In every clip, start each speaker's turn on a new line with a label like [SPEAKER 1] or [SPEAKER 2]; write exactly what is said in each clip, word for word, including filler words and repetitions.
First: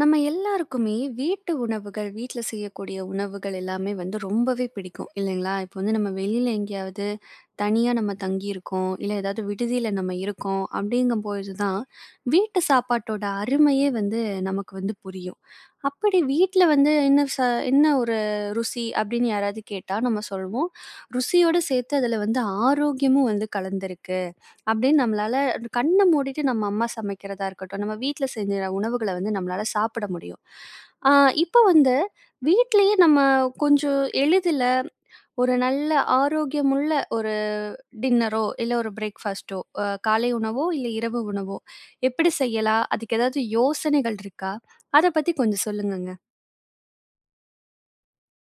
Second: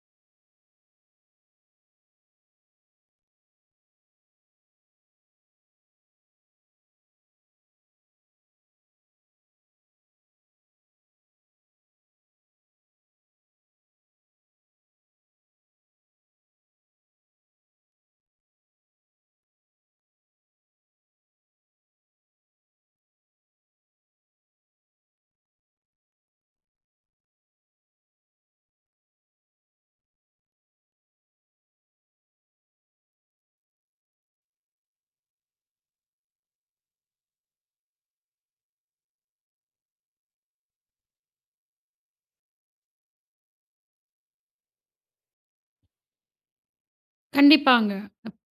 [SPEAKER 1] நம்ம எல்லாருக்குமே வீட்டு உணவுகள், வீட்ல செய்யக்கூடிய உணவுகள் எல்லாமே வந்து ரொம்பவே பிடிக்கும் இல்லைங்களா? இப்போ வந்து நம்ம வெளியில எங்கேயாவது தனியா நம்ம தங்கியிருக்கோம், இல்ல ஏதாவது விடுதியில நம்ம இருக்கோம் அப்படிங்கும்பொழுது தான் வீட்டு சாப்பாட்டோட அருமையே வந்து நமக்கு வந்து புரியும். அப்படி வீட்ல வந்து என்ன ச என்ன ஒரு ருசி அப்படின்னு யாராவது கேட்டா நம்ம சொல்வோம், ருசியோட சேர்த்து அதில வந்து ஆரோக்கியமும் வந்து கலந்திருக்கு. அப்படின்னு நம்மளால கண்ண மூடிட்டு நம்ம அம்மா சமைக்கிறதா இருக்கட்டும், நம்ம வீட்ல செஞ்ச உணவுகள வந்து நம்மளால சாப்பிட முடியும். ஆ. இப்ப வந்து வீட்லயே நம்ம கொஞ்சம் எளிதில ஒரு நல்ல ஆரோக்கியமுள்ள ஒரு டின்னரோ, இல்ல ஒரு பிரேக்ஃபாஸ்ட்டோ, அ காலை உணவோ, இல்ல இரவு உணவோ எப்படி செய்யலாம்? அதுக்கு ஏதாவது யோசனைகள் இருக்கா? அத பத்தி கொஞ்சம் சொல்லுங்கங்க.
[SPEAKER 2] கண்டிப்பாங்க.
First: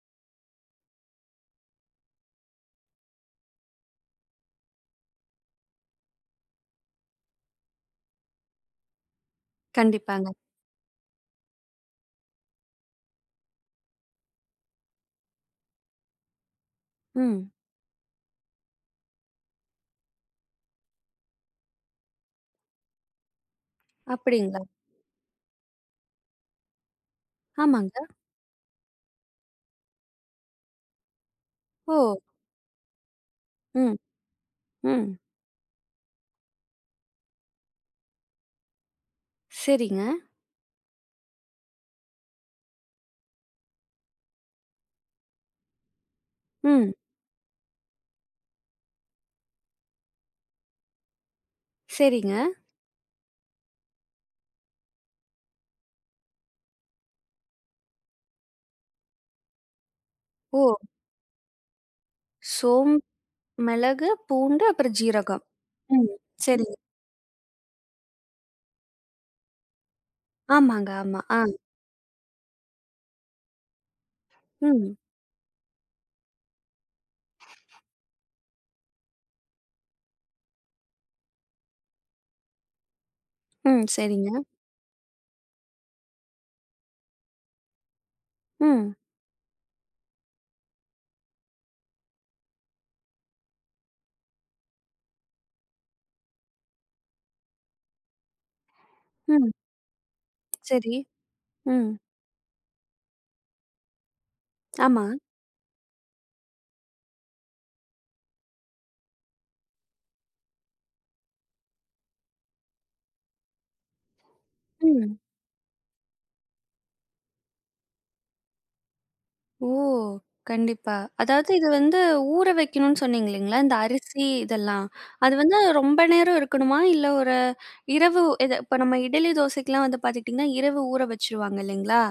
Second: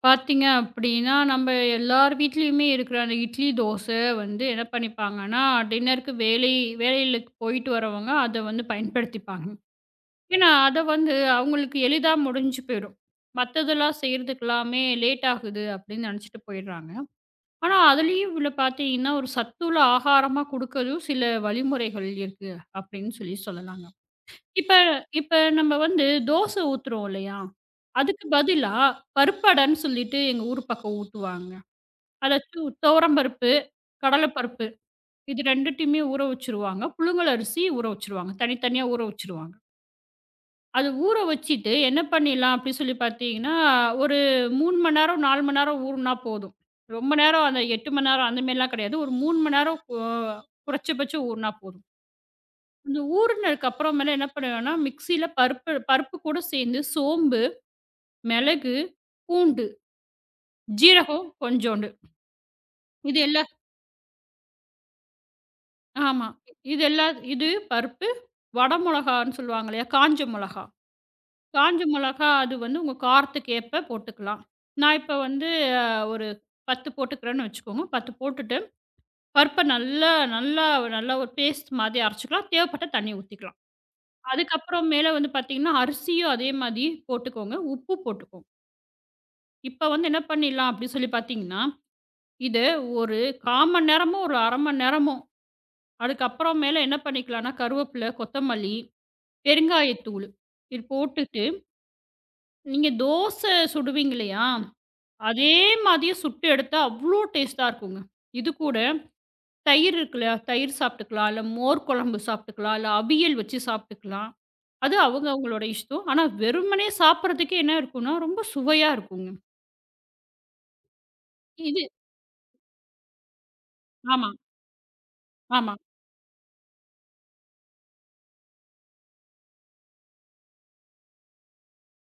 [SPEAKER 2] பார்த்தீங்க அப்படின்னா, நம்ப எல்லார் வீட்லயுமே இருக்கிற அந்த இட்லி, தோசை வந்து என்ன பண்ணிப்பாங்கன்னா, டின்னருக்கு வேலை வேலைகளுக்கு போயிட்டு வரவங்க அத வந்து பயன்படுத்திப்பாங்க.
[SPEAKER 1] கண்டிப்பாங்க.
[SPEAKER 2] ஏன்னா, அத வந்து அவங்களுக்கு எளிதா முடிஞ்சு போயிடும். மத்ததெல்லாம் செய்றதுக்கு எல்லாமே லேட் ஆகுது அப்படின்னு நெனச்சுட்டு போயிடுறாங்க.
[SPEAKER 1] ம்.
[SPEAKER 2] ஆனா, அதுலயும் இதில பார்த்தீங்கன்னா, ஒரு சத்துள்ள ஆகாரமா குடுக்கதும் சில வழிமுறைகள் இருக்கு அப்படின்னு சொல்லி சொல்லலாங்க.
[SPEAKER 1] அப்படிங்களா?
[SPEAKER 2] இப்ப இப்ப நம்ம வந்து தோசை ஊத்துறோம் இல்லையா?
[SPEAKER 1] ஆமாங்க.
[SPEAKER 2] அதுக்கு பதிலா பருப்படன்னு சொல்லிட்டு எங்க ஊர் பக்கம் ஊத்துவாங்க.
[SPEAKER 1] ஓ!
[SPEAKER 2] அதாச்சும் துவரம்பருப்பு,
[SPEAKER 1] ம்,
[SPEAKER 2] கடலைப்பருப்பு
[SPEAKER 1] ம்.
[SPEAKER 2] இது 2த்தையுமே ஊற வச்சுருவாங்க. புழுங்கலரிசி ஊற வச்சுருவாங்க. தனித்தனியா ஊற வச்சுருவாங்க.
[SPEAKER 1] சரிங்க.
[SPEAKER 2] அது ஊற வச்சுட்டு என்ன பண்ணிடலாம் அப்படின்னு சொல்லி பார்த்தீங்கன்னா, ஒரு மூணு மணி நேரம், நாலு மணி நேரம் ஊறுனா போதும்.
[SPEAKER 1] ம்.
[SPEAKER 2] ரொம்ப நேரம் அந்த எட்டு மணி நேரம் அந்த மாரிலாம் கிடையாது. ஒரு மூணு மணி நேரம் கொ குறைச்சபட்சம் ஊறுனா போதும்.
[SPEAKER 1] சரிங்க.
[SPEAKER 2] இந்த ஊறுனதுக்கு அப்புறமேல என்ன பண்ணுவேன்னா, மிக்ஸியில பருப்பு பருப்பு கூட சேர்ந்து சோம்பு, மிளகு, பூண்டு,
[SPEAKER 1] ஓ!
[SPEAKER 2] ஜீரகம் கொஞ்சோண்டு.
[SPEAKER 1] சோம்
[SPEAKER 2] இது எல்லா
[SPEAKER 1] மிளகு, பூண்டு, அப்புறம் ஜீரகம். ம்.
[SPEAKER 2] ஆமா.
[SPEAKER 1] சரிங்க.
[SPEAKER 2] இது எல்லா இது பருப்பு, வட மொளகான்னு சொல்லுவாங்க இல்லையா? காஞ்ச மொளகா.
[SPEAKER 1] ஆமாங்க, ஆமா. ஆ.
[SPEAKER 2] காஞ்ச மொளகா அது வந்து உங்க காரத்துக்கு ஏற்ப போட்டுக்கலாம்.
[SPEAKER 1] ம்.
[SPEAKER 2] நான் இப்ப வந்து அ ஒரு பத்து போட்டுக்கிறேன்னு வச்சுக்கோங்க. பத்து போட்டுட்டு பருப்ப நல்லா நல்லா நல்லா ஒரு பேஸ்ட் மாதிரி அரைச்சுக்கலாம். தேவைப்பட்டா தண்ணி ஊத்திக்கலாம்.
[SPEAKER 1] ம். சரிங்க.
[SPEAKER 2] அதுக்கப்புறம் மேல வந்து பார்த்தீங்கன்னா, அரிசியும் அதே மாதிரி போட்டுக்கோங்க. உப்பு போட்டுக்கோங்க.
[SPEAKER 1] ம்.
[SPEAKER 2] இப்ப வந்து என்ன பண்ணிடலாம் அப்படின்னு சொல்லி பார்த்தீங்கன்னா, இது ஒரு கால் மணி நேரமோ, ஒரு அரை மணி நேரமோ, அதுக்கப்புறம் மேல என்ன பண்ணிக்கலாம்னா, கருவேப்பிலை, கொத்தமல்லி,
[SPEAKER 1] ம்.
[SPEAKER 2] பெருங்காயத்தூள் இது
[SPEAKER 1] சரி.
[SPEAKER 2] போட்டுட்டு,
[SPEAKER 1] ம்.
[SPEAKER 2] நீங்க தோசை சுடுவீங்க இல்லையா?
[SPEAKER 1] ஆமா.
[SPEAKER 2] அதே மாதிரியே சுட்டு எடுத்தா அவ்வளோ டேஸ்ட்டா இருக்குங்க. இது கூட தயிர் இருக்கு இல்லையா? தயிர் சாப்பிட்டுக்கலாம், இல்ல மோர் குழம்பு சாப்பிட்டுக்கலாம், இல்ல அவியல் வச்சு சாப்பிட்டுக்கலாம். அது
[SPEAKER 1] ம்.
[SPEAKER 2] அவங்க அவங்களோட இஷ்டம். ஆனா வெறுமனே சாப்பிடுறதுக்கே என்ன இருக்கும்னா, ரொம்ப சுவையா இருக்குங்க.
[SPEAKER 1] ஓ! கண்டிப்பா. அதாவது இது
[SPEAKER 2] இது
[SPEAKER 1] வந்து ஊற வைக்கணும்னு சொன்னீங்க இல்லீங்களா? இந்த அரிசி
[SPEAKER 2] ஆமா,
[SPEAKER 1] இதெல்லாம். அது வந்து
[SPEAKER 2] ஆமா.
[SPEAKER 1] ரொம்ப நேரம் இருக்கணுமா? இல்ல ஒரு இரவு இது இப்ப நம்ம இட்லி, தோசைக்கெல்லாம் வந்து பார்த்துக்கிட்டீங்கன்னா, இரவு ஊற வச்சுருவாங்க இல்லீங்களா?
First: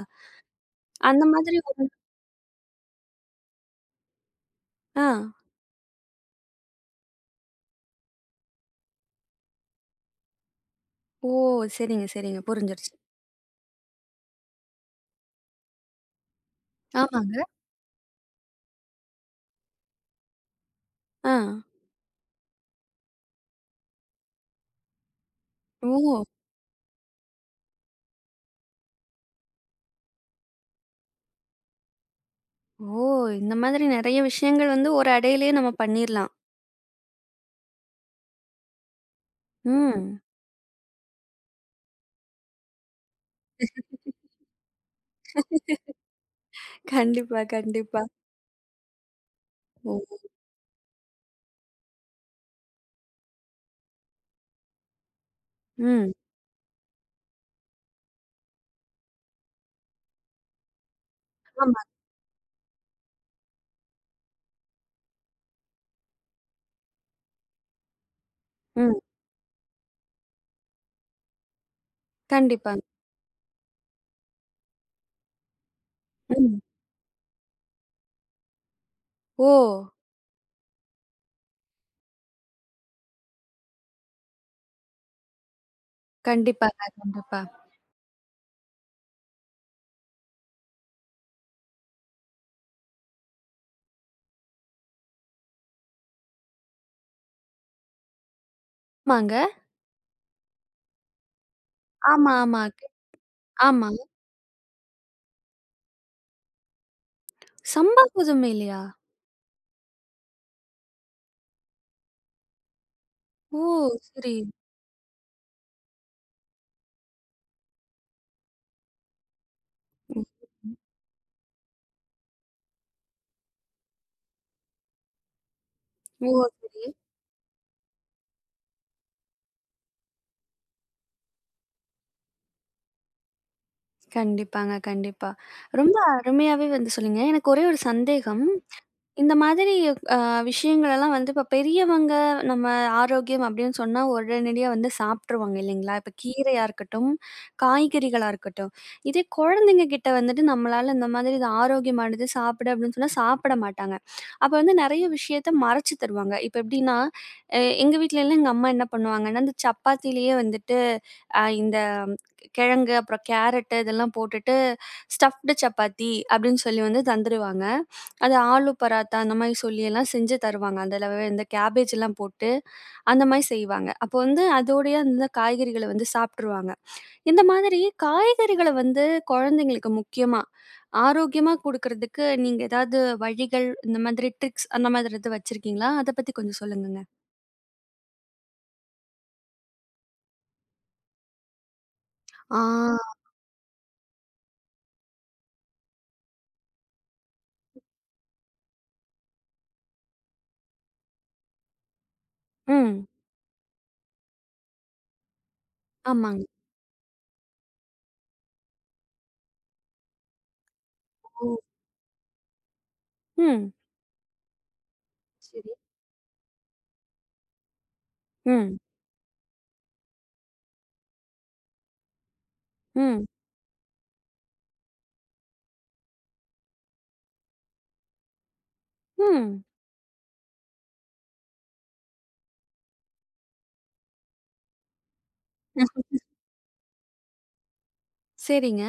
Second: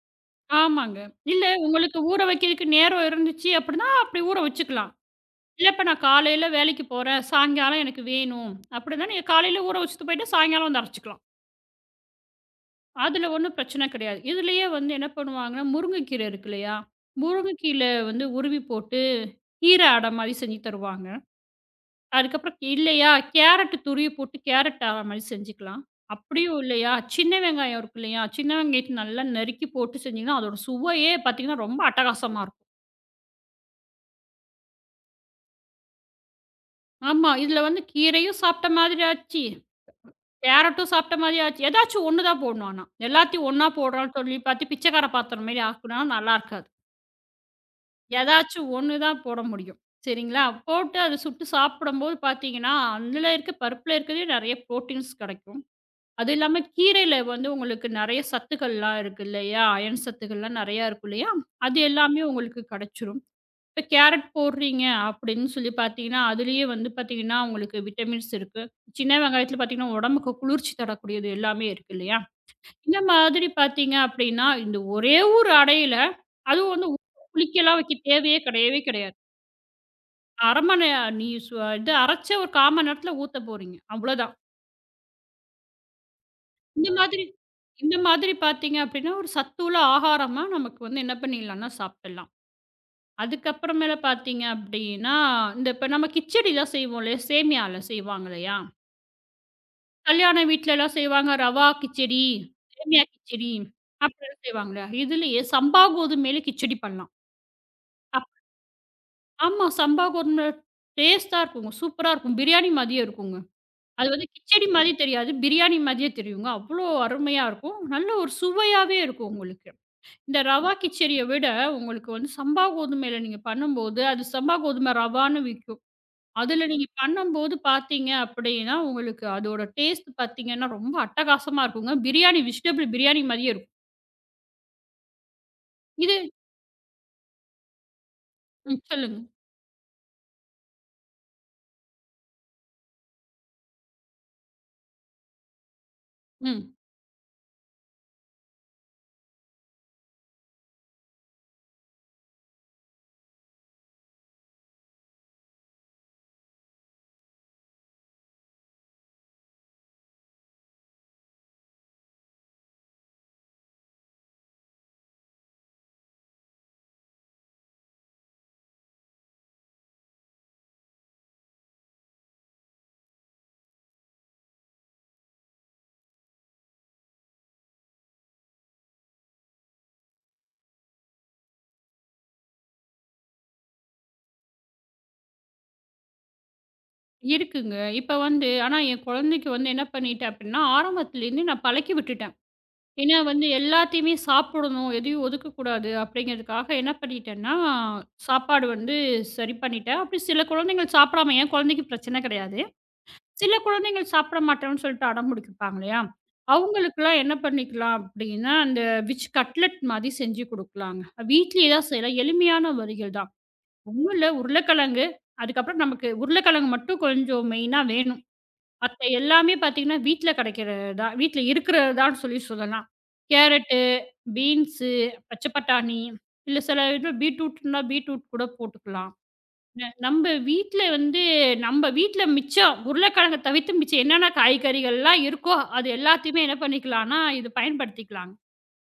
[SPEAKER 2] ஆமாங்க.
[SPEAKER 1] அந்த
[SPEAKER 2] இல்ல
[SPEAKER 1] மாதிரி ஒ
[SPEAKER 2] உங்களுக்கு ஊற வைக்கிறதுக்கு நேரம் இருந்துச்சு அப்படின்னா, அப்படி ஊற வச்சுக்கலாம்.
[SPEAKER 1] ஆ.
[SPEAKER 2] இல்ல இப்ப நான் காலையில வேலைக்கு போறேன், சாயங்காலம் எனக்கு வேணும் அப்படின்னா, நீங்க காலையில ஊற வச்சுட்டு போயிட்டு சாயங்காலம் வந்து அரைச்சுக்கலாம்.
[SPEAKER 1] ஓ! சரிங்க, சரிங்க. புரிஞ்சிருச்சு.
[SPEAKER 2] அதுல ஒண்ணும் பிரச்சனை கிடையாது. இதுலயே வந்து என்ன பண்ணுவாங்கன்னா, முருங்கைக்கீரை இருக்கு இல்லையா?
[SPEAKER 1] ஆமாங்க.
[SPEAKER 2] முருங்கைக்கீரை வந்து உருவி போட்டு, கீரை அடை மாரி செஞ்சு தருவாங்க.
[SPEAKER 1] ஆ.
[SPEAKER 2] அதுக்கப்புறம் இல்லையா, கேரட் துருவி போட்டு கேரட் அடை மாரி செஞ்சுக்கலாம்.
[SPEAKER 1] ஓ!
[SPEAKER 2] அப்படியும் இல்லையா, சின்ன வெங்காயம் இருக்கு இல்லையா? சின்ன வெங்காயத்த நல்லா நறுக்கி போட்டு செஞ்சீங்கன்னா, அதோட சுவையே பார்த்தீங்கன்னா, ரொம்ப அட்டகாசமா இருக்கும்.
[SPEAKER 1] ஓ! இந்த மாதிரி நெறைய விஷயங்கள் வந்து ஒரு அடையிலேயே நம்ம பண்ணிர்லாம்.
[SPEAKER 2] ஆமா. இதுல வந்து கீரையும் சாப்பிட்ட மாதிரி ஆச்சு,
[SPEAKER 1] ம்.
[SPEAKER 2] கேரட்டும் சாப்பிட்ட மாதிரி ஆச்சு. ஏதாச்சும் ஒண்ணு தான் போடணும் ஆனா. எல்லாத்தையும் ஒண்ணா போடுறோம்ன்னு சொல்லி பார்த்து பிச்சைக்கார பாத்திரம் மாரி ஆக்குனா நல்லா இருக்காது.
[SPEAKER 1] கண்டிப்பா, கண்டிப்பா.
[SPEAKER 2] ஏதாச்சும் ஒண்ணு தான் போட முடியும்.
[SPEAKER 1] ஓ!
[SPEAKER 2] சரிங்களா? போட்டு அத சுட்டு சாப்பிடும்போது பார்த்தீங்கன்னா, அதில இருக்க பருப்புல இருக்கிறதே நெறைய புரோட்டீன்ஸ் கெடைக்கும்.
[SPEAKER 1] ம்.
[SPEAKER 2] அது இல்லாம கீரையில வந்து உங்களுக்கு நெறைய சத்துக்கள்லாம் இருக்கு இல்லையா? அயன் சத்துக்கள்லாம் நெறையா இருக்கும் இல்லையா? அது
[SPEAKER 1] ஆமா.
[SPEAKER 2] எல்லாமே உங்களுக்கு கெடைச்சிரும். இப்ப கேரட் போடுறீங்க அப்படின்னு சொல்லி பார்த்தீங்கன்னா, அதிலேயே வந்து பார்த்தீங்கன்னா, உங்களுக்கு விட்டமின்ஸ் இருக்கு.
[SPEAKER 1] ம்.
[SPEAKER 2] சின்ன வெங்காயத்தில பார்த்தீங்கன்னா, உடம்புக்கு குளிர்ச்சி தரக்கூடியது எல்லாமே இருக்கு இல்லையா?
[SPEAKER 1] கண்டிப்பாங்க.
[SPEAKER 2] இந்த மாதிரி பார்த்தீங்க அப்படின்னா, இந்த ஒரே ஒரு அடையில
[SPEAKER 1] ம்.
[SPEAKER 2] அதுவும் வந்து புளிக்கலாம் வைக்க தேவையே கிடையவே கிடையாது.
[SPEAKER 1] ஓ!
[SPEAKER 2] அரை மணி நேரம் நீ சு இது அரைச்ச ஒரு கால் மணி நேரத்தில ஊத்த போறீங்க. அவ்வளோதான்.
[SPEAKER 1] கண்டிப்பாங்க,
[SPEAKER 2] இந்த மாதிரி
[SPEAKER 1] கண்டிப்பா.
[SPEAKER 2] இந்த மாதிரி பார்த்தீங்க அப்படின்னா, ஒரு சத்துள்ள ஆகாரமா நமக்கு வந்து என்ன பண்ணிடலாம்னா சாப்பிட்டுடலாம். அதுக்கப்புறமேல பார்த்தீங்க அப்படின்னா, இந்த இப்ப நம்ம கிச்சடிலாம் செய்வோம் இல்லையா? சேமியால செய்வாங்க இல்லையா?
[SPEAKER 1] ஆமாங்க.
[SPEAKER 2] கல்யாண வீட்லலாம் செய்வாங்க. ரவா கிச்சடி,
[SPEAKER 1] ஆமா, ஆமா.
[SPEAKER 2] சேமியா கிச்சடி
[SPEAKER 1] ஆமா.
[SPEAKER 2] அப்படிலாம் செய்வாங்க இல்லையா? இதுலயே சம்பா கோதுமையில கிச்சடி பண்ணலாம்.
[SPEAKER 1] சம்பா
[SPEAKER 2] அப்
[SPEAKER 1] கோதுமைலயா?
[SPEAKER 2] ஆமா. சம்பா கோதுமை டேஸ்ட்டா இருக்குங்க. சூப்பரா இருக்கும். பிரியாணி மாதிரியே இருக்குங்க.
[SPEAKER 1] ஓ!
[SPEAKER 2] அது வந்து
[SPEAKER 1] சரி.
[SPEAKER 2] கிச்சடி மாதிரி தெரியாது. பிரியாணி மாதிரியே தெரியுங்க. அவ்வளோ அருமையா இருக்கும். நல்ல ஒரு சுவையாவே இருக்கும் உங்களுக்கு.
[SPEAKER 1] ம்.
[SPEAKER 2] இந்த ரவா கிச்சடிய விட உங்களுக்கு வந்து சம்பா கோதுமையில நீங்க பண்ணும்போது, அது சம்பா கோதுமை ரவான்னு விக்கும்.
[SPEAKER 1] ஓ!
[SPEAKER 2] அதுல
[SPEAKER 1] சரி.
[SPEAKER 2] நீங்க பண்ணும்போது பார்த்தீங்க அப்படின்னா, உங்களுக்கு அதோட டேஸ்ட் பார்த்தீங்கன்னா, ரொம்ப அட்டகாசமா இருக்குங்க. பிரியாணி வெஜிடபிள் பிரியாணி மாரியே இருக்கும்.
[SPEAKER 1] கண்டிப்பாங்க, கண்டிப்பா. ரொம்ப
[SPEAKER 2] இது
[SPEAKER 1] அருமையாவே வந்து சொன்னீங்க. எனக்கு ஒரே ஒரு சந்தேகம்.
[SPEAKER 2] ம் சொல்லுங்க.
[SPEAKER 1] இந்த மாதிரி அ விஷயங்களெல்லாம் வந்து இப்ப பெரியவங்க நம்ம ஆரோக்கியம் அப்படின்னு சொன்னா உடனடியா வந்து சாப்ட்டுருவாங்க இல்லைங்களா? இப்ப கீரையா
[SPEAKER 2] ம்.
[SPEAKER 1] இருக்கட்டும், காய்கறிகளா இருக்கட்டும். இதே குழந்தைங்க கிட்ட வந்துட்டு நம்மளால இந்த மாதிரி இது ஆரோக்கியமானது சாப்பிடு அப்படின்னு சொன்னா சாப்பிட மாட்டாங்க. அப்ப வந்து நெறைய விஷயத்த மறைச்சு தருவாங்க. இப்ப எப்படின்னா, எ எங்க வீட்லலாம் எங்க அம்மா என்ன பண்ணுவாங்கன்னா, இந்த சப்பாத்திலேயே வந்துட்டு அ இந்த கிழங்கு, அப்புறம் கேரட்டு இதெல்லாம் போட்டுட்டு ஸ்டஃப்டு சப்பாத்தி அப்படின்னு சொல்லி வந்து தந்துருவாங்க. அது ஆலு பராத்தா அந்த மாரி சொல்லி எல்லாம் செஞ்சு தருவாங்க. அதுலவே இந்த கேபேஜ்லாம் போட்டு, அந்த மாரி செய்வாங்க. அப்போ வந்து அதோடயே அந்த காய்கறிகள வந்து சாப்ட்டுருவாங்க. இந்த மாதிரி காய்கறிகள வந்து குழந்தைங்களுக்கு முக்கியமா, ஆரோக்கியமா குடுக்குறதுக்கு நீங்க ஏதாவது வழிகள், இந்த மாதிரி ட்ரிக்ஸ் அந்த மாதிரி எதுவும் வச்சிருக்கீங்களா? அத பத்தி கொஞ்சம் சொல்லுங்கங்க.
[SPEAKER 2] இருக்குங்க. இப்ப வந்து ஆனா என் குழந்தைக்கு வந்து என்ன பண்ணிட்டேன் அப்படின்னா, ஆரம்பத்துலேருந்து நான் பழக்கி விட்டுட்டேன்.
[SPEAKER 1] ஆ.
[SPEAKER 2] ஏன்னா வந்து எல்லாத்தையுமே சாப்பிடணும், எதையும் ஒதுக்கக்கூடாது அப்படிங்கிறதுக்காக என்ன பண்ணிட்டேன்னா, சாப்பாடு வந்து சரி பண்ணிட்டேன். அப்படி சில குழந்தைகள் சாப்பிடாம என் குழந்தைக்கு பிரச்சனை கிடையாது.
[SPEAKER 1] ம்.
[SPEAKER 2] சில குழந்தைகள் சாப்பிட மாட்டோம்ன்னு சொல்லிட்டு அடம் பிடிப்பாங்க இல்லையா?
[SPEAKER 1] ஆமாங்க.
[SPEAKER 2] அவங்களுக்கெல்லாம் என்ன பண்ணிக்கலாம் அப்படின்னா, அந்த விச் கட்லெட் மாதிரி செஞ்சு குடுக்கலாங்க.
[SPEAKER 1] ஓ!
[SPEAKER 2] வீட்லயே தான் செய்யலாம். எளிமையான வழிகள் தான்.
[SPEAKER 1] ம்.
[SPEAKER 2] ஒண்ணும் இல்ல உருளைக்கிழங்கு,
[SPEAKER 1] சரி.
[SPEAKER 2] அதுக்கப்புறம் நமக்கு உருளைக்கிழங்கு மட்டும் கொஞ்சம் மெயினா வேணும்.
[SPEAKER 1] ம்.
[SPEAKER 2] மத்த எல்லாமே பார்த்தீங்கன்னா, வீட்ல கிடைக்கிறது தான். வீட்ல இருக்கிறது தான் சொல்லி சொல்லலாம்.
[SPEAKER 1] ம்.
[SPEAKER 2] கேரட்டு, பீன்ஸு, பச்சை பட்டாணி, இல்ல சில இது பீட்ரூட்னா பீட்ரூட் கூட போட்டுக்கலாம்.
[SPEAKER 1] ம்.
[SPEAKER 2] ந நம்ப வீட்ல வந்து நம்ப வீட்ல மிச்சம் உருளைக்கிழங்க தவிர்த்து மிச்சம் என்னென்ன காய்கறிகள்லாம் இருக்கோ, அது எல்லாத்தையுமே என்ன பண்ணிக்கலாம்னா, இது பயன்படுத்திக்கலாங்க.
[SPEAKER 1] சரிங்க.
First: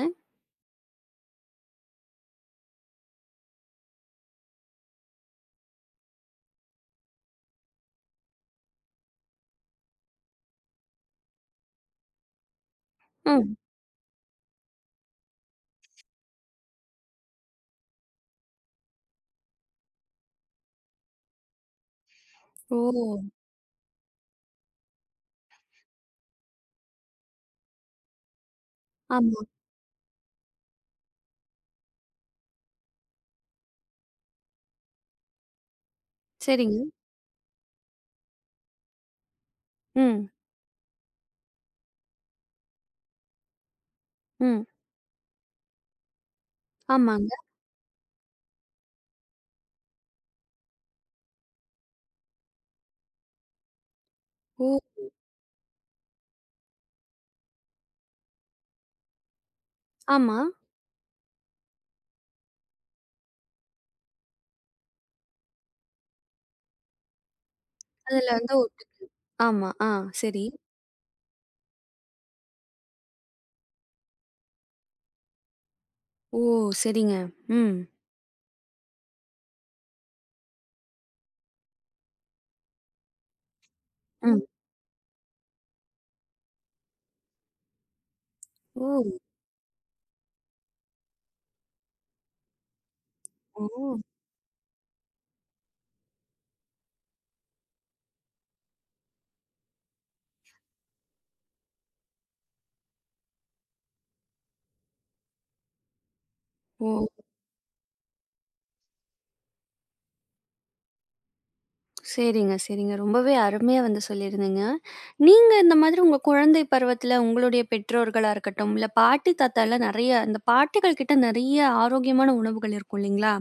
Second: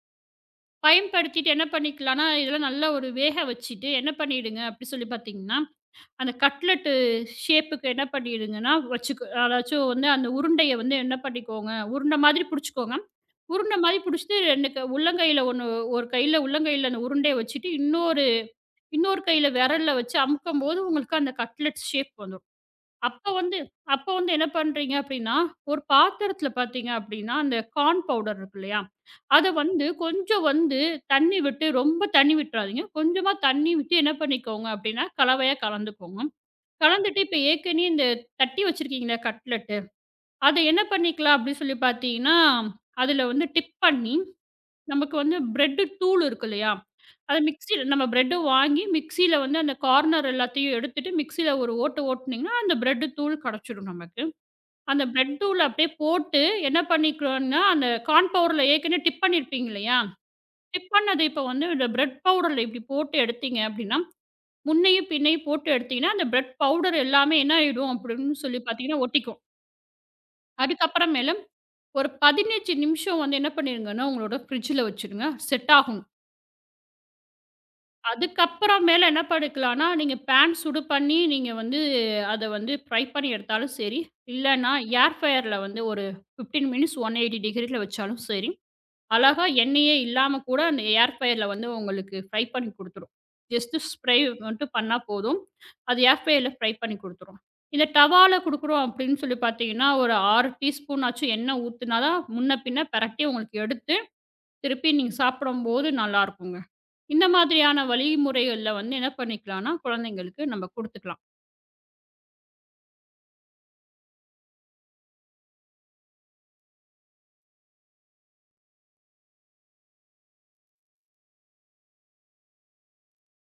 [SPEAKER 2] பயன்படுத்திட்டு என்ன பண்ணிக்கலாம்னா, இதெல்லாம் நல்லா ஒரு வேக வச்சுட்டு என்ன பண்ணிடுங்க அப்படி சொல்லி பார்த்தீங்கன்னா, அந்த கட்லெட்டு ஷேப்புக்கு என்ன பண்ணிடுங்கன்னா வச்சுக்க அதாச்சும் வந்து அந்த உருண்டைய வந்து என்ன பண்ணிக்கோங்க, உருண்ட மாதிரி புடிச்சுக்கோங்க.
[SPEAKER 1] ம்.
[SPEAKER 2] உருண்ட மாதிரி புடிச்சுட்டு ரெண்டு க உள்ளங்கையில 1 ஒரு கையில உள்ளங்கையில அந்த உருண்டைய வச்சுட்டு, இன்னொரு இன்னொரு கையில விரல்ல வச்சு அமுக்கும்போது உங்களுக்கு அந்த கட்லெட் ஷேப் வந்துரும்.
[SPEAKER 1] ஓ!
[SPEAKER 2] அப்ப வந்து அப்ப வந்து என்ன பண்றீங்க அப்படின்னா, ஒரு பாத்திரத்துல பாத்தீங்க அப்படின்னா, அந்த கார்ன் பவுடர் இருக்கு இல்லையா?
[SPEAKER 1] ஆமா.
[SPEAKER 2] அத வந்து கொஞ்சம் வந்து தண்ணி விட்டு ரொம்ப தண்ணி விட்டுறாதீங்க. கொஞ்சமா தண்ணி விட்டு என்ன பண்ணிக்கோங்க அப்படின்னா, கலவையா கலந்துக்கோங்க.
[SPEAKER 1] சரிங்க.
[SPEAKER 2] கலந்துட்டு இப்ப ஏற்கனவே இந்த தட்டி வச்சிருக்கீங்களா கட்லெட்டு,
[SPEAKER 1] ம்.
[SPEAKER 2] அத என்ன பண்ணிக்கலாம் அப்படின்னு சொல்லி பாத்தீங்கன்னா, அதுல வந்து டிப் பண்ணி
[SPEAKER 1] ம்.
[SPEAKER 2] நமக்கு வந்து பிரெட் தூள் இருக்கு இல்லையா?
[SPEAKER 1] ஆமாங்க.
[SPEAKER 2] அத மிக்ஸியில நம்ம பிரெட் வாங்கி மிக்ஸியில வந்து அந்த கார்னர் எல்லாத்தையும் எடுத்துட்டு மிக்ஸியில ஒரு ஓட்டு ஓட்டுனீங்கன்னா, அந்த பிரெட் தூள் கிடைச்சிடும் நமக்கு.
[SPEAKER 1] ஓ!
[SPEAKER 2] அந்த பிரெட் தூள அப்படியே போட்டு என்ன பண்ணிக்கிறோம்னா, அந்த கார்ன் பவுடர்ல ஏற்கனவே டிப் பண்ணியிருப்பீங்க இல்லையா?
[SPEAKER 1] ஆமா.
[SPEAKER 2] டிப் பண்ணது இப்ப வந்து இந்த பிரெட் பவுடர்ல இப்படி போட்டு எடுத்தீங்க அப்படின்னா, முன்னையும் பின்னையும் போட்டு எடுத்தீங்கன்னா, அந்த பிரெட் பவுடர் எல்லாமே என்ன ஆயிடும்
[SPEAKER 1] அதுல
[SPEAKER 2] அப்படின்னு
[SPEAKER 1] வந்து
[SPEAKER 2] சொல்லி
[SPEAKER 1] ஒட்
[SPEAKER 2] பார்த்தீங்கன்னா, ஒட்டிக்கும்.
[SPEAKER 1] ஆமா. ஆ. சரி.
[SPEAKER 2] அதுக்கப்புறமேல ஒரு பதினஞ்சு நிமிஷம் வந்து என்ன பண்ணிருங்கன்னா, உங்களோட ஃப்ரிட்ஜில வச்சுடுங்க. செட் ஆகும்.
[SPEAKER 1] ஓ! சரிங்க. ம்.
[SPEAKER 2] அதுக்கப்புறமேல என்ன பண்ணிக்கலாம்னா, நீங்க பேன் சுடு பண்ணி நீங்க வந்து அத வந்து ஃப்ரை பண்ணி எடுத்தாலும் சரி,
[SPEAKER 1] ம்.
[SPEAKER 2] இல்லன்னா ஏர் ஃப்ரையர்ல வந்து ஒரு பதினஞ்சு மினிட்ஸ் நூத்தி எண்பது டிகிரில வச்சாலும் சரி.
[SPEAKER 1] ஓ!
[SPEAKER 2] அழகா எண்ணெயே இல்லாம கூட அந்த ஏர் ஃப்ரையர்ல வந்து உங்களுக்கு ஃப்ரை பண்ணி குடுத்துரும். ஜஸ்ட்
[SPEAKER 1] ஓ!
[SPEAKER 2] ஸ்ப்ரே மட்டும் பண்ணா போதும். அது ஏர் ஃப்ரையர்ல ஃப்ரை பண்ணி குடுத்துரும். இத டவால குடுக்குறோம் அப்படின்னு சொல்லி பார்த்தீங்கன்னா, ஒரு ஆறு டீஸ்பூன் ஆச்சும் எண்ணெய் ஊத்துனா தான் முன்ன பின்ன பெரட்டி உங்களுக்கு எடுத்து, திருப்பி நீங்க சாப்பிடும்போது நல்லாருக்குங்க.
[SPEAKER 1] ஓ!
[SPEAKER 2] இந்த மாதிரியான வழிமுறைகள்ல வந்து என்ன பண்ணிக்கலாம்னா, குழந்தைங்களுக்கு நம்ம குடுத்துக்கலாம்.
[SPEAKER 1] சரிங்க, சரிங்க. ரொம்பவே அருமையா வந்து சொல்லியிருந்தீங்க. நீங்க இந்த மாதிரி உங்க குழந்தை பருவத்துல உங்களுடைய பெற்றோர்களா இருக்கட்டும், இல்ல பாட்டி, தாத்தாலாம் நெறைய இந்த பாட்டிகள் கிட்ட நெறைய ஆரோக்கியமான உணவுகள் இருக்கும் இல்லைங்களா?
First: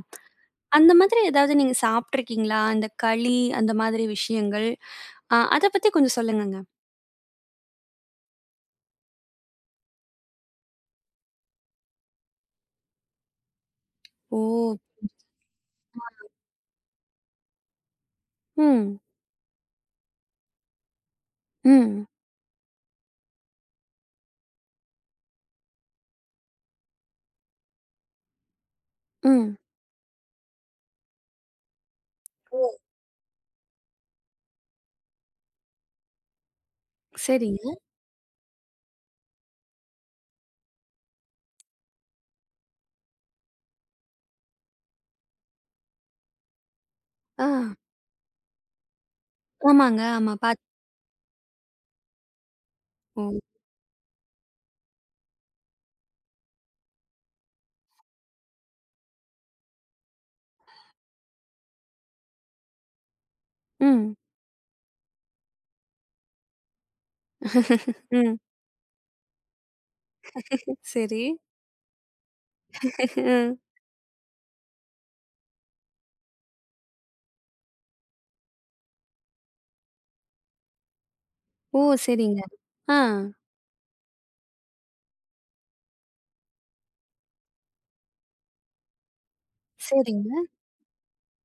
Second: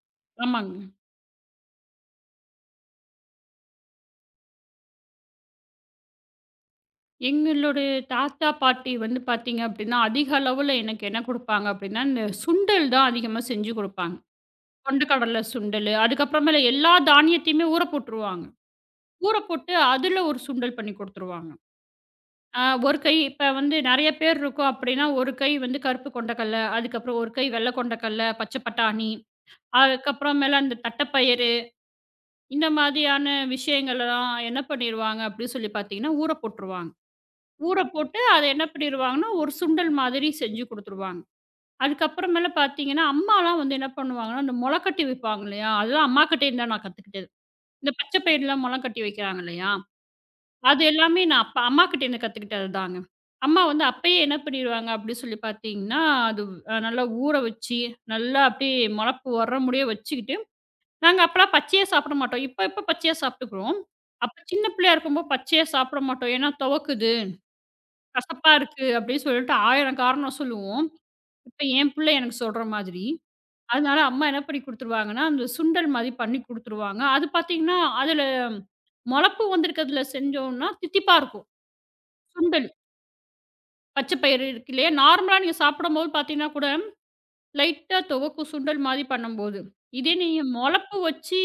[SPEAKER 2] ஆமாங்க.
[SPEAKER 1] அந்த மாதிரி ஏதாவது நீங்க சாப்ட்டுருக்கீங்களா? இந்த களி அந்த மாதிரி விஷயங்கள். அ அத பத்தி கொஞ்சம் சொல்லுங்கங்க.
[SPEAKER 2] எங்களுடைய தாத்தா, பாட்டி வந்து பார்த்தீங்க அப்படின்னா, அதிக அளவுல எனக்கு என்ன குடுப்பாங்க அப்படின்னா, இந்த சுண்டல் தான் அதிகமா செஞ்சு குடுப்பாங்க.
[SPEAKER 1] ஓ!
[SPEAKER 2] கொண்ட கடல சுண்டலு. அதுக்கப்புறமேல எல்லா தானியத்தையுமே ஊற போட்டுருவாங்க.
[SPEAKER 1] ம்.
[SPEAKER 2] ஊற போட்டு அதுல ஒரு சுண்டல் பண்ணி குடுத்துருவாங்க.
[SPEAKER 1] ம்.
[SPEAKER 2] அ ஒரு கை இப்ப வந்து நெறைய பேர் இருக்கோம் அப்டின்னா, ஒரு கை வந்து கருப்பு கொண்டக்கல்ல, அதுக்கப்புறம் ஒரு கை வெள்ள கொண்டக்கல்ல, பச்ச பட்டாணி,
[SPEAKER 1] ம்.
[SPEAKER 2] அதுக்கப்புறமேல அந்த தட்டப்பயிறு,
[SPEAKER 1] ஓ!
[SPEAKER 2] இந்த மாதிரியான விஷயங்கள்லாம் என்ன பண்ணிருவாங்க அப்டின்னு சொல்லி பார்த்தீங்கன்னா, ஊற போட்டுருவாங்க.
[SPEAKER 1] சரிங்க.
[SPEAKER 2] ஊற போட்டு அத என்ன பண்ணிருவாங்கன்னா, ஒரு சுண்டல் மாதிரி செஞ்சு குடுத்துருவாங்க. அதுக்கப்புறமேல பார்த்தீங்கன்னா, அம்மாலாம் வந்து என்ன பண்ணுவாங்கன்னா, அந்த மொளக்கட்டி விப்பாங்க இல்லையா? அதெல்லாம் அம்மாகிட்டேருந்து தான் நான் கத்துக்கிட்டது.
[SPEAKER 1] ஆ.
[SPEAKER 2] இந்த பச்சை பயிர்லாம் மொளம் கட்டி வைக்கிறாங்க இல்லையா?
[SPEAKER 1] ஆமாங்க. ஆமா. பாத்
[SPEAKER 2] அது எல்லாமே நான் அப்ப அம்மாகிட்டேருந்து கத்துக்கிட்டது தாங்க.
[SPEAKER 1] ஓ!
[SPEAKER 2] அம்மா வந்து அப்பயே என்ன பண்ணிருவாங்க அப்டி சொல்லி பார்த்தீங்கன்னா, அது அ நல்லா ஊற வச்சு, நல்லா அப்டியே மொளப்பு வர்ற முடிய வச்சுக்கிட்டு, நாங்க அப்பலாம் பச்சையா சாப்பிட மாட்டோம். இப்ப இப்ப பச்சையா சாப்ட்டுக்குறோம்.
[SPEAKER 1] ம்.
[SPEAKER 2] அப்ப சின்ன பிள்ளையா இருக்கும்போது பச்சையா சாப்பிட மாட்டோம். ஏன்னா துவக்குது,
[SPEAKER 1] ம்.
[SPEAKER 2] கசப்பா இருக்கு அப்டின்னு சொல்லிட்டு ஆயிரம் காரணம் சொல்லுவோம்.
[SPEAKER 1] சரி.
[SPEAKER 2] இப்ப என் பிள்ளை எனக்கு சொல்ற மாதிரி.
[SPEAKER 1] ம்.
[SPEAKER 2] அதனால அம்மா என்ன பண்ணி குடுத்துருவாங்கன்னா, அந்த சுண்டல் மாரி பண்ணி குடுத்துருவாங்க. அது பார்த்தீங்கன்னா, அதில மொளப்பு வந்திருக்கிறதுல செஞ்சோம்னா தித்திப்பா இருக்கும்.
[SPEAKER 1] ஓ! சரிங்க.
[SPEAKER 2] சுண்டல்
[SPEAKER 1] ஆ.
[SPEAKER 2] பச்சை பயிறு இருக்கு இல்லையா? நார்மலா நீங்க சாப்பிடும்போது பார்த்தீங்கன்னா கூட, லைட்டா துவக்கும் சுண்டல் மாரி பண்ணும்போது. இதே நீங்க
[SPEAKER 1] சரிங்க.
[SPEAKER 2] மொளப்பு வச்சு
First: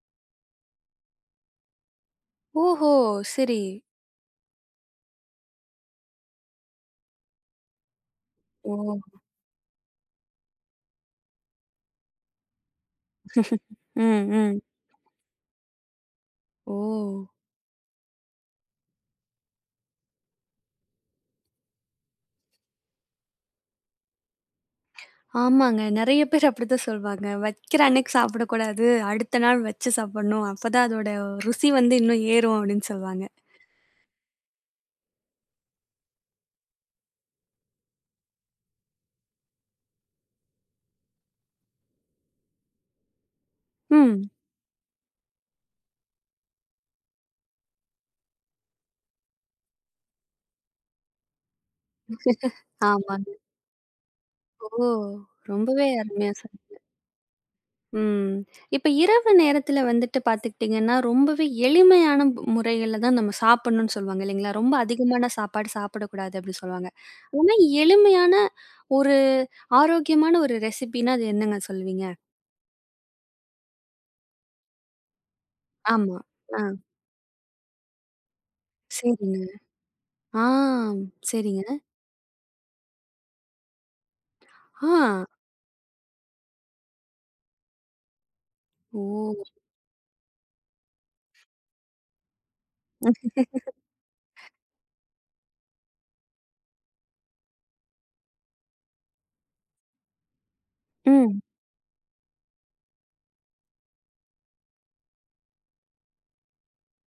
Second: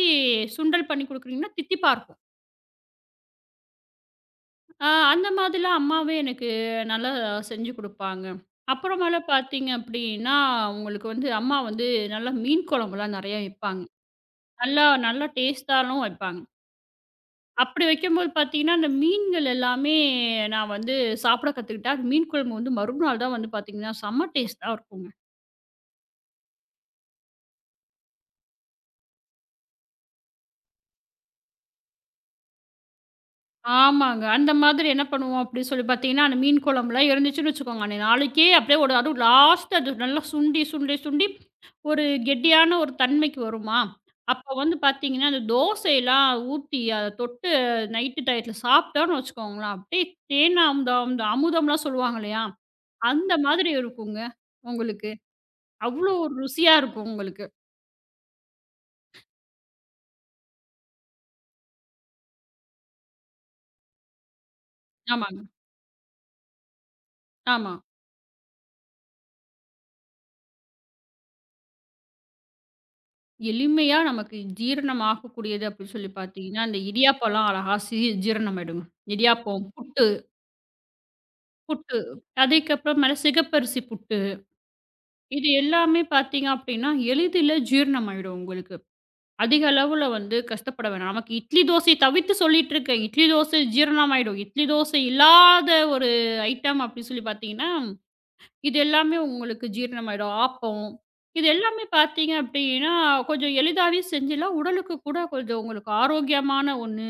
[SPEAKER 2] சுண்டல் பண்ணி குடுக்குறீங்கன்னா, தித்திப்பா இருக்கும்.
[SPEAKER 1] ஓஹோ! சரி.
[SPEAKER 2] அ அந்த மாதிரிலாம் அம்மாவே எனக்கு நல்லா செஞ்சு குடுப்பாங்க.
[SPEAKER 1] ஓ!
[SPEAKER 2] அப்புறமேல பார்த்தீங்க அப்படின்னா, உங்களுக்கு வந்து அம்மா வந்து நல்லா மீன் குழம்புலாம் நெறையா வைப்பாங்க.
[SPEAKER 1] ம், ம்.
[SPEAKER 2] நல்லா நல்லா டேஸ்ட்டாலும் வைப்பாங்க.
[SPEAKER 1] ஓ!
[SPEAKER 2] அப்படி வைக்கும்போது பார்த்தீங்கன்னா, அந்த மீன்கள் எல்லாமே நான் வந்து சாப்பிட கத்துக்கிட்டேன். அது மீன் குழம்பு வந்து மறுநாள் தான் வந்து பார்த்தீங்கன்னா, செம்ம டேஸ்ட்டா இருக்குங்க.
[SPEAKER 1] ஆமாங்க. நெறைய பேர் அப்படித்தான் சொல்வாங்க. வைக்கிற அன்னைக்கு சாப்பிடக்கூடாது. அடுத்த நாள் வச்சு சாப்பிடணும். அப்பதான் அதோட ருசி வந்து இன்னும் ஏறும் அப்படின்னு சொல்வாங்க.
[SPEAKER 2] ஆமாங்க. அந்த மாதிரி என்ன பண்ணுவோம் அப்படின்னு சொல்லி பார்த்தீங்கன்னா, அந்த மீன் குழம்புலாம் இருந்துச்சுன்னு வச்சுக்கோங்க, அன்னைய நாளைக்கே அப்படியே ஒரு அதுவும் லாஸ்ட் அது நல்லா சுண்டி, சுண்டி, சுண்டி ஒரு கெட்டியான ஒரு தன்மைக்கு வருமா,
[SPEAKER 1] ம்.
[SPEAKER 2] அப்போ வந்து பார்த்தீங்கன்னா, அந்த தோசையெல்லாம் ஊத்தி அத தொட்டு நைட்டு டயத்துல சாப்பிட்டோம்னு வச்சுக்கோங்களேன், அப்படியே தேன் அமுதம், அந்த அமுதம்லாம் சொல்லுவாங்க இல்லையா,
[SPEAKER 1] ஆமாங்க.
[SPEAKER 2] அந்த மாதிரி இருக்குங்க
[SPEAKER 1] ஓ!
[SPEAKER 2] உங்களுக்கு.
[SPEAKER 1] ரொம்பவே
[SPEAKER 2] அவ்வளோ
[SPEAKER 1] அருமையா.
[SPEAKER 2] ஒரு ருசியா இருக்கும் உங்களுக்கு.
[SPEAKER 1] ம். இப்ப இரவு நேரத்துல வந்துட்டு பார்த்துக்கிட்டீங்கன்னா, ரொம்பவே எளிமையான ப் முறைகள்ல தான் நம்ம சாப்பிடணும்னு சொல்லுவாங்க இல்லைங்களா? ரொம்ப அதிகமான
[SPEAKER 2] ஆமாங்க.
[SPEAKER 1] சாப்பாடு சாப்பிடக்கூடாது அப்படி சொல்லுவாங்க. ஆனா
[SPEAKER 2] ஆமா.
[SPEAKER 1] எளிமையான ஒரு ஆரோக்கியமான ஒரு ரெசிபின்னா அது என்னங்க சொல்லுவீங்க?
[SPEAKER 2] எளிமையா நமக்கு ஜீரணம் ஆகக்கூடியது அப்படின்னு சொல்லி
[SPEAKER 1] ஆமா. ஆ.
[SPEAKER 2] பார்த்தீங்கன்னா, அந்த இடியாப்பம்லாம் அழகா சி ஜீரணமாயிடுங்க.
[SPEAKER 1] சரிங்க.
[SPEAKER 2] இடியாப்பம், புட்டு
[SPEAKER 1] ஆ. சரிங்க.
[SPEAKER 2] புட்டு. அதுக்கப்புறமேல சிகப்பரிசி புட்டு.
[SPEAKER 1] ஆ.
[SPEAKER 2] இது எல்லாமே பார்த்தீங்க அப்படின்னா, எளிதில ஜீரணமாயிடும் உங்களுக்கு.
[SPEAKER 1] ஓ!
[SPEAKER 2] அதிக அளவுல வந்து கஷ்டப்பட வேணாம். நமக்கு இட்லி, தோசைய தவிர்த்து சொல்லிட்டு இருக்கேன். இட்லி, தோசை ஜீரணமாயிடும். இட்லி, தோசை இல்லாத ஒரு ஐட்டம் அப்படின்னு சொல்லி பார்த்தீங்கன்னா இது எல்லாமே உங்களுக்கு ஜீரணமாயிடும். ஆப்பம்,
[SPEAKER 1] ம்.
[SPEAKER 2] இது எல்லாமே பார்த்தீங்க அப்டின்னா, கொஞ்சம் எளிதாவே செஞ்சுலாம் உடலுக்கு கூட கொஞ்சம் உங்களுக்கு ஆரோக்கியமான ஒண்ணு.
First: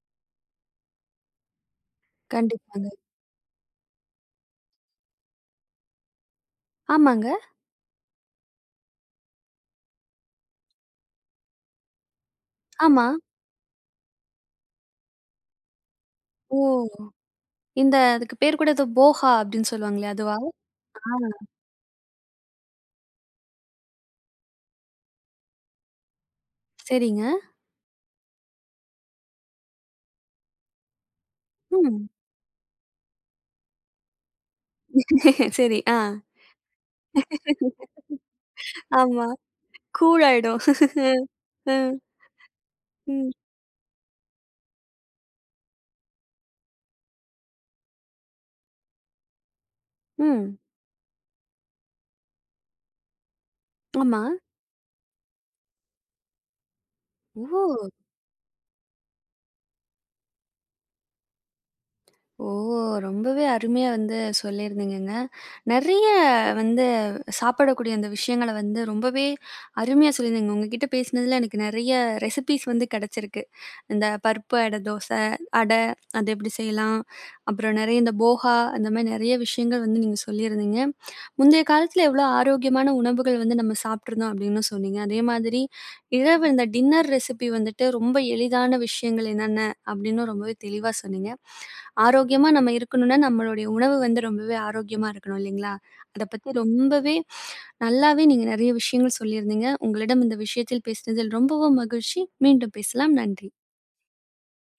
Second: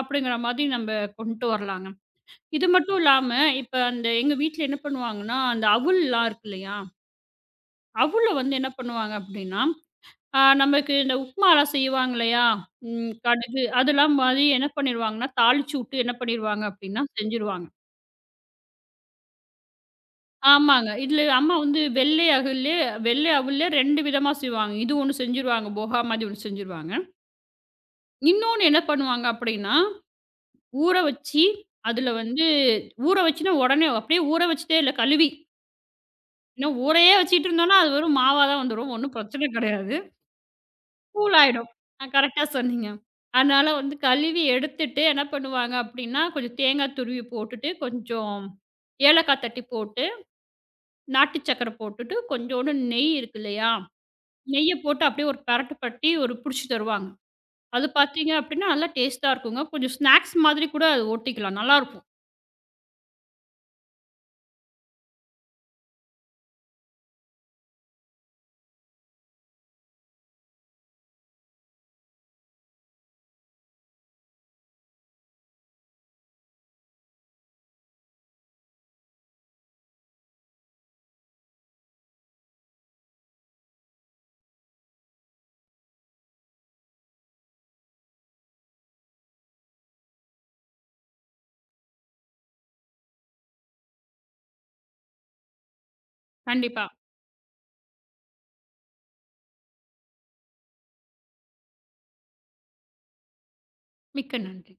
[SPEAKER 2] அப்டிங்கிற மாதிரி நம்ப கொண்டு வரலாங்க. இது
[SPEAKER 1] கண்டிப்பாங்க.
[SPEAKER 2] மட்டும் இல்லாம, இப்ப அந்த எங்க வீட்ல என்ன பண்ணுவாங்கன்னா, அந்த அவுல்லாம் இருக்கு இல்லையா?
[SPEAKER 1] ஆமாங்க.
[SPEAKER 2] அவுல வந்து என்ன பண்ணுவாங்க அப்டின்னா, அ நமக்கு இந்த உப்மாலாம் செய்வாங்க இல்லையா?
[SPEAKER 1] ஆமா.
[SPEAKER 2] ம் கடுகு அதெல்லாம் மாரி என்ன பண்ணிருவாங்கன்னா, தாளிச்சு வுட்டு என்ன
[SPEAKER 1] ஓ!
[SPEAKER 2] பண்ணிருவாங்க அப்டின்னா செஞ்சுருவாங்க.
[SPEAKER 1] இந்த அதுக்கு பேர் கூட ஏதோ போஹா அப்படின்னு சொல்லுவாங்களே அதுவா?
[SPEAKER 2] ஆமாங்க.
[SPEAKER 1] ஆ.
[SPEAKER 2] இதுல அம்மா வந்து வெள்ளை அகல்லே வெள்ளை அவுல்ல ரெண்டு விதமா செய்வாங்க. இது ஒண்ணு செஞ்சுருவாங்க. போகா மாதிரி ஒண்ணு செஞ்சுருவாங்க.
[SPEAKER 1] சரிங்க.
[SPEAKER 2] இன்னொன்னு என்ன பண்ணுவாங்க அப்படின்னா, ஊற வச்சு,
[SPEAKER 1] ம்.
[SPEAKER 2] அதுல வந்து ஊற வச்சுன்னா உடனே அப்படியே ஊற வச்சுட்டே இல்ல கழுவி.
[SPEAKER 1] சரி. ஆ.
[SPEAKER 2] ஏன்னா ஊரையே வச்சுட்டு இருந்தோம்னா, அது வெறும் மாவா தான் வந்துரும். ஒண்ணும்
[SPEAKER 1] ஆமா.
[SPEAKER 2] பிரச்சனை கிடையாது.
[SPEAKER 1] கூல் ஆயிடும்.
[SPEAKER 2] கூலாயிடும்.
[SPEAKER 1] அ, ம்,
[SPEAKER 2] அ கரெக்ட்டா சொன்னீங்க.
[SPEAKER 1] ம்.
[SPEAKER 2] அதனால வந்து கழுவி எடுத்துட்டு என்ன பண்ணுவாங்க அப்படின்னா, கொஞ்சம் தேங்காய் துருவி போட்டுட்டு, கொஞ்சம் ஏலக்காய் தட்டி போட்டு,
[SPEAKER 1] ம்.
[SPEAKER 2] நாட்டு சர்க்கரை போட்டுட்டு, கொஞ்சோண்டு நெய் இருக்கு இல்லையா?
[SPEAKER 1] ஆமா.
[SPEAKER 2] நெய்ய போட்டு அப்படியே ஒரு பெரட்டு பட்டி ஒரு புடிச்சு தருவாங்க. அது
[SPEAKER 1] ஓ!
[SPEAKER 2] பார்த்தீங்க அப்படின்னா, நல்லா டேஸ்ட்டா இருக்குங்க. கொஞ்சம் ஸ்நாக்ஸ் மாதிரி கூட அது ஒட்டிக்கலாம். நல்லாருக்கும்.
[SPEAKER 1] ஓ! ரொம்பவே அருமையா வந்து சொல்லியிருந்தீங்கங்க. நெறைய வந்து சாப்பிடக்கூடிய அந்த விஷயங்கள வந்து ரொம்பவே அருமையா சொல்லியிருந்தீங்க. உங்ககிட்ட பேசினதுல எனக்கு நெறைய ரெசிபீஸ் வந்து கிடைச்சிருக்கு. இந்த பருப்பு அடை தோசை, அடை அது எப்படி செய்யலாம்? அப்புறம் நெறைய இந்த போகா அந்த மாரி நெறைய விஷயங்கள் வந்து நீங்க சொல்லியிருந்தீங்க. முந்தைய காலத்துல எவ்வளோ ஆரோக்கியமான உணவுகள் வந்து நம்ம சாப்பிட்டுருந்தோம் அப்படின்னு சொன்னீங்க. அதே மாதிரி இரவு இந்த டின்னர் ரெசிபி வந்துட்டு ரொம்ப எளிதான விஷயங்கள் என்னென்ன அப்படின்னு ரொம்பவே தெளிவா சொன்னீங்க. ஆரோக்கியமா நம்ம இருக்கணும்னா, நம்மளுடைய உணவு வந்து ரொம்பவே ஆரோக்கியமா இருக்கணும் இல்லைங்களா? அத பத்தி
[SPEAKER 2] கண்டிப்பா.
[SPEAKER 1] ரொம்பவே நல்லாவே நீங்க நெறைய விஷயங்கள் சொல்லியிருந்தீங்க. உங்களிடம் இந்த விஷயத்தில் பேசினதில் ரொம்பவும் மகிழ்ச்சி. மீண்டும் பேசலாம். நன்றி.
[SPEAKER 2] மிக்க நன்றி.